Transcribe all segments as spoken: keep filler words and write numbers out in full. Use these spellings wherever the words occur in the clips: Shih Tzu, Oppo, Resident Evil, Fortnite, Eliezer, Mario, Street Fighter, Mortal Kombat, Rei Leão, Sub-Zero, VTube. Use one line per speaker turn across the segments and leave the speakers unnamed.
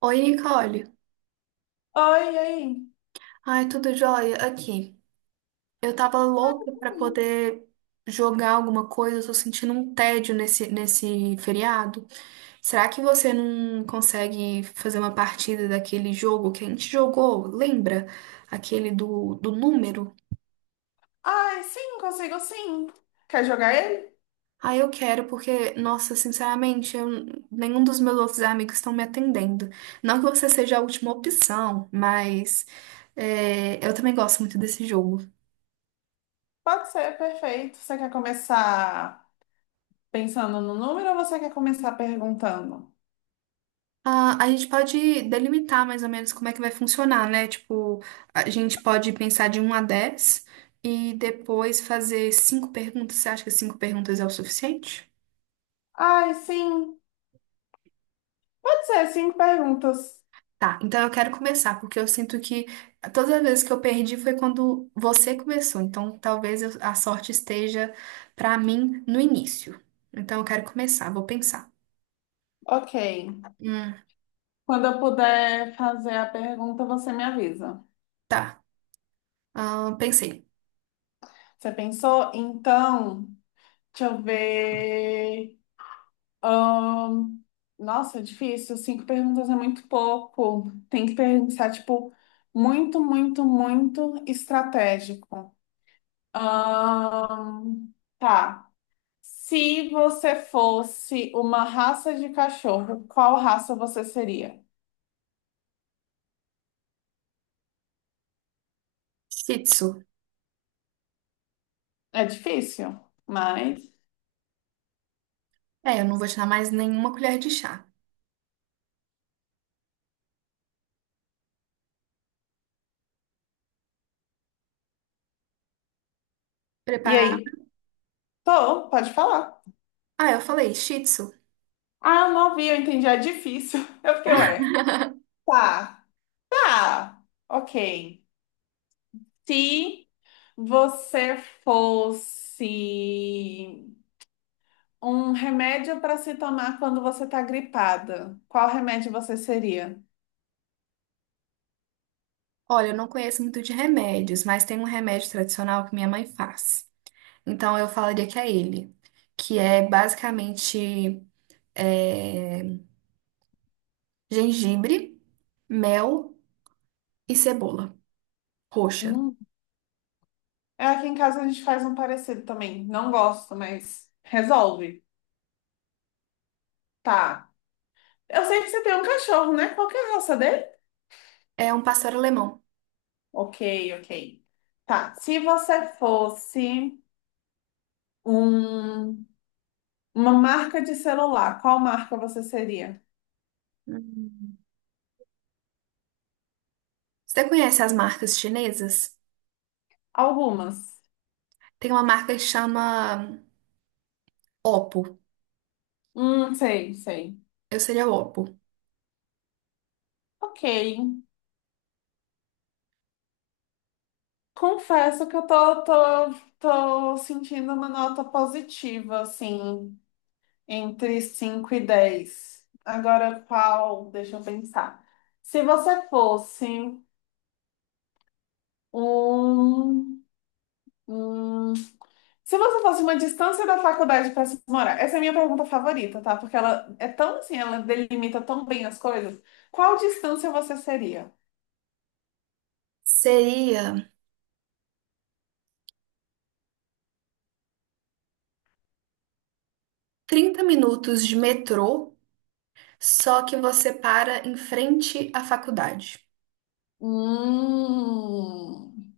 Oi, Nicole.
Oi, e aí?
Ai, tudo jóia? Aqui. Eu tava louca pra poder jogar alguma coisa, eu tô sentindo um tédio nesse, nesse feriado. Será que você não consegue fazer uma partida daquele jogo que a gente jogou? Lembra? Aquele do, do número?
Ai, sim, consigo sim. Quer jogar ele?
Ah, eu quero, porque, nossa, sinceramente, eu- nenhum dos meus outros amigos estão me atendendo. Não que você seja a última opção, mas é, eu também gosto muito desse jogo.
Pode ser, perfeito. Você quer começar pensando no número ou você quer começar perguntando?
Ah, a gente pode delimitar mais ou menos como é que vai funcionar, né? Tipo, a gente pode pensar de um a dez e depois fazer cinco perguntas. Você acha que cinco perguntas é o suficiente?
Ai, sim. Pode ser, cinco perguntas.
Tá, então eu quero começar, porque eu sinto que todas as vezes que eu perdi foi quando você começou. Então, talvez eu- a sorte esteja pra mim no início. Então, eu quero começar, vou pensar.
Ok.
Hum,
Quando eu puder fazer a pergunta, você me avisa.
tá. Ah, pensei.
Você pensou? Então, deixa eu ver. Ahn, Nossa, é difícil. Cinco perguntas é muito pouco. Tem que pensar, tipo, muito, muito, muito estratégico. Ahn, tá. Se você fosse uma raça de cachorro, qual raça você seria?
Shih Tzu.
É difícil, mas.
É, eu não vou te dar mais nenhuma colher de chá.
E
Preparar.
aí? Tô, pode falar.
Ah, eu falei Shih Tzu.
Ah, não ouvi, eu entendi. É difícil. Eu fiquei, ué. Tá, tá. Ok. Se você fosse um remédio para se tomar quando você está gripada, qual remédio você seria?
Olha, eu não conheço muito de remédios, mas tem um remédio tradicional que minha mãe faz. Então eu falaria que é ele, que é basicamente é, gengibre, mel e cebola roxa.
Hum. É, aqui em casa a gente faz um parecido também. Não gosto, mas resolve. Tá. Eu sei que você tem um cachorro, né? Qual que é a raça dele?
É um pastel alemão.
Ok, ok. Tá. Se você fosse um- uma marca de celular, qual marca você seria?
Hum. Você conhece as marcas chinesas?
Algumas.
Tem uma marca que chama Oppo.
Hum, sei, sei.
Eu seria o Oppo.
Ok. Confesso que eu tô, tô, tô sentindo uma nota positiva, assim, entre cinco e dez. Agora, qual? Deixa eu pensar. Se você fosse um, um- Se você fosse uma distância da faculdade para se morar, essa é a minha pergunta favorita, tá? Porque ela é tão assim, ela delimita tão bem as coisas. Qual distância você seria?
Seria trinta minutos de metrô, só que você para em frente à faculdade.
Hum,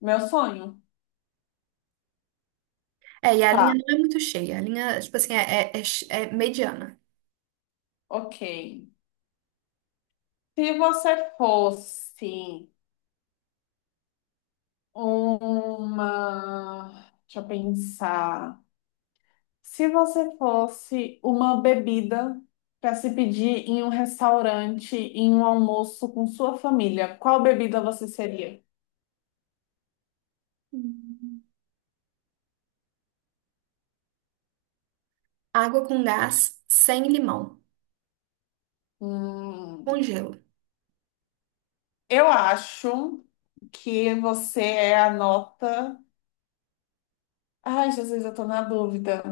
meu sonho?
É, e a linha
Tá,
não é muito cheia. A linha, tipo assim, é, é, é ch- é mediana.
ok. Se você fosse uma. Deixa eu pensar. Se você fosse uma bebida para se pedir em um restaurante, em um almoço com sua família, qual bebida você seria?
Hum. Água com gás, sem limão, com
Hum,
gelo.
eu acho que você é a nota. Ai, Jesus, eu tô na dúvida.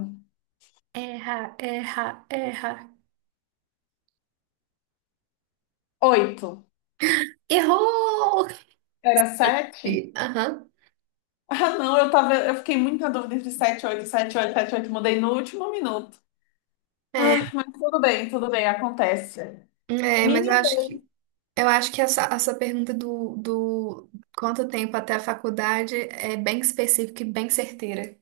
Erra, erra, erra.
Oito.
Errou!
Era sete?
E- Aham.
Ah, não, eu tava, eu fiquei muito na dúvida entre sete, e oito, sete, oito, sete, oito. Mudei no último minuto. Ah,
É,
mas tudo bem, tudo bem, acontece.
é, mas eu
Minha
acho que eu acho que essa, essa pergunta do, do quanto tempo até a faculdade é bem específica e bem certeira.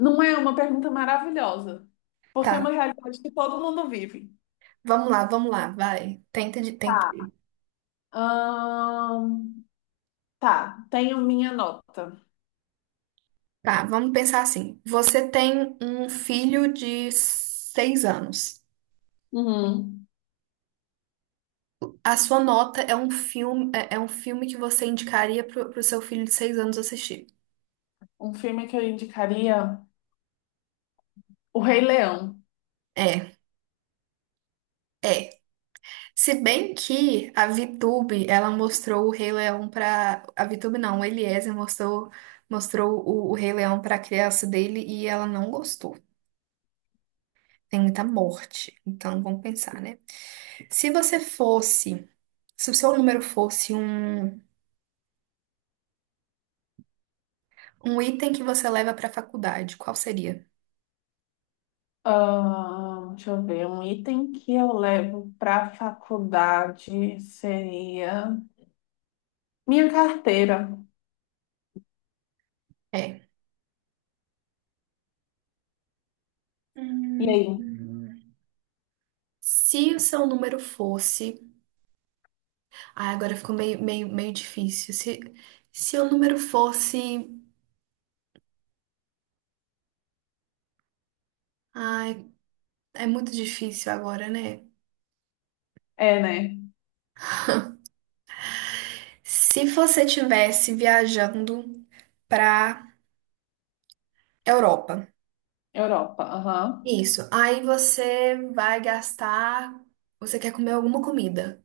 não é uma pergunta maravilhosa,
Tá,
porque é uma realidade que todo mundo vive.
vamos lá, vamos lá, vai. Tenta de, tenta.
Tá.
de-
Ahn, tá, tenho minha nota.
Tá, vamos pensar assim. Você tem um filho de seis anos.
Uhum.
A Sua Nota é um filme, é é um filme que você indicaria pro, pro seu filho de seis anos assistir.
Um filme que eu indicaria, O Rei Leão.
É, é. Se bem que a VTube, ela mostrou o Rei Leão pra. A VTube não, o Eliezer mostrou, mostrou o, o Rei Leão pra criança dele e ela não gostou. Tem muita morte. Então vamos pensar, né? Se você fosse. Se o seu número fosse um, um item que você leva pra faculdade, qual seria?
Ahn, deixa eu ver, um item que eu levo para faculdade seria minha carteira.
É.
E
Hum.
aí?
Se o seu número fosse Ah, agora ficou meio, meio, meio difícil. Se, se o número fosse. Ai, é muito difícil agora, né?
É, né?
Se você tivesse viajando pra Europa,
Europa, aham.
isso. Aí você vai gastar. Você quer comer alguma comida.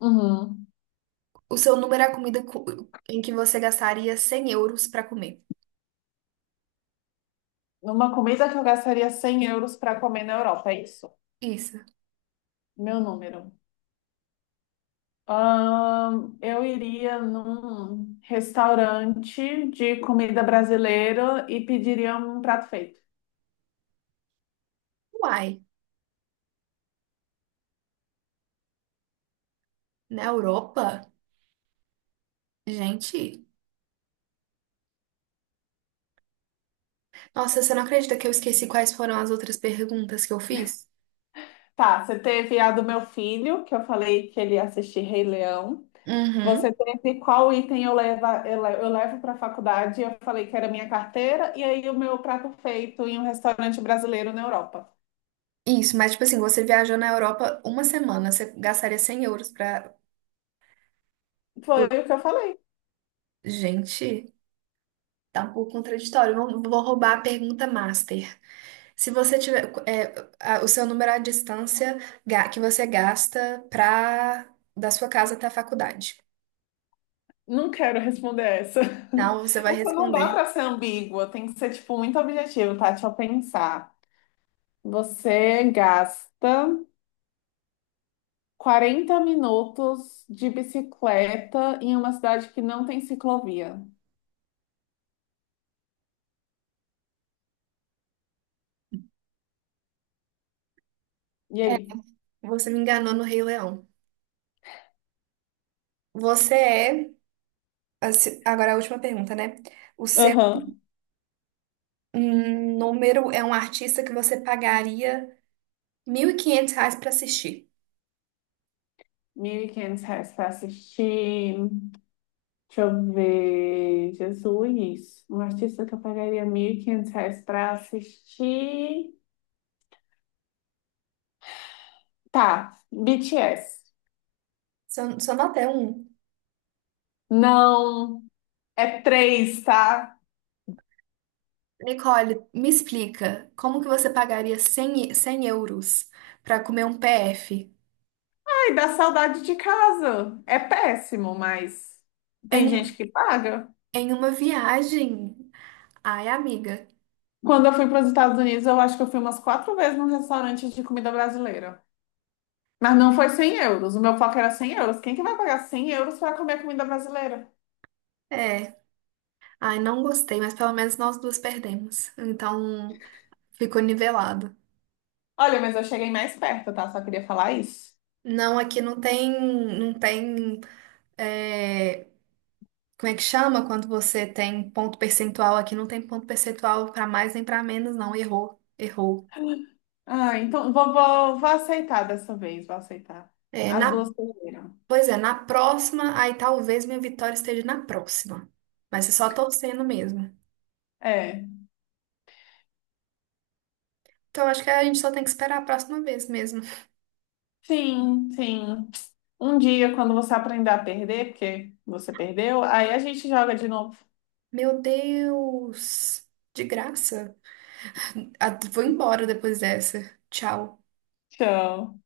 Uhum.
O seu número é a comida cu- em que você gastaria cem euros pra comer.
Uma comida que eu gastaria cem euros para comer na Europa, é isso?
Isso.
Meu número. Ahn, eu iria num restaurante de comida brasileira e pediria um prato feito.
Uai, na Europa? Gente. Nossa, você não acredita que eu esqueci quais foram as outras perguntas que eu fiz?
Tá, você teve a do meu filho, que eu falei que ele ia assistir Rei Leão. Você
Uhum.
teve qual item eu levo, eu le- eu levo para a faculdade? Eu falei que era minha carteira e aí o meu prato feito em um restaurante brasileiro na Europa.
Isso, mas tipo assim, você viajou na Europa uma semana, você gastaria cem euros pra.
Foi o que eu falei.
Gente, tá um pouco contraditório. Vou, vou roubar a pergunta master. Se você tiver. é, a- o seu número é a distância ga- que você gasta pra, da sua casa até a faculdade.
Não quero responder essa.
Não, você vai
Essa não dá
responder.
para ser ambígua, tem que ser tipo muito objetivo, tá? Deixa eu pensar. Você gasta quarenta minutos de bicicleta em uma cidade que não tem ciclovia. E
É,
aí?
você me enganou no Rei Leão. Você é. Assim, agora a última pergunta, né? O seu
Aham.
hum, número é um artista que você pagaria mil e quinhentos reais pra assistir.
Mil e quinhentos reais pra assistir. Deixa eu ver. Jesus. Um artista que eu pagaria mil e quinhentos reais pra assistir. Tá. B T S.
Só, só nota é um.
Não. É três, tá?
Nicole, me explica, como que você pagaria cem e- cem euros para comer um P F
Ai, dá saudade de casa. É péssimo, mas tem gente
em,
que paga.
em uma viagem? Ai, amiga,
Quando eu fui para os Estados Unidos, eu acho que eu fui umas quatro vezes num restaurante de comida brasileira. Mas não foi cem euros. O meu foco era cem euros. Quem que vai pagar cem euros para comer comida brasileira?
é. Ai, não gostei, mas pelo menos nós duas perdemos. Então, ficou nivelado.
Olha, mas eu cheguei mais perto, tá? Só queria falar isso.
Não, aqui não tem, não tem, é, como é que chama quando você tem ponto percentual? Aqui não tem ponto percentual para mais nem para menos, não. Errou, errou.
Ah, então vou, vou, vou aceitar dessa vez, vou aceitar.
É,
As
na
duas perderam.
Pois é, na próxima, aí talvez minha vitória esteja na próxima. Mas é só torcendo mesmo.
É,
Então acho que a gente só tem que esperar a próxima vez mesmo.
sim, sim. Um dia, quando você aprender a perder, porque você perdeu, aí a gente joga de novo.
Meu Deus! De graça. Ah, vou embora depois dessa. Tchau.
Tchau.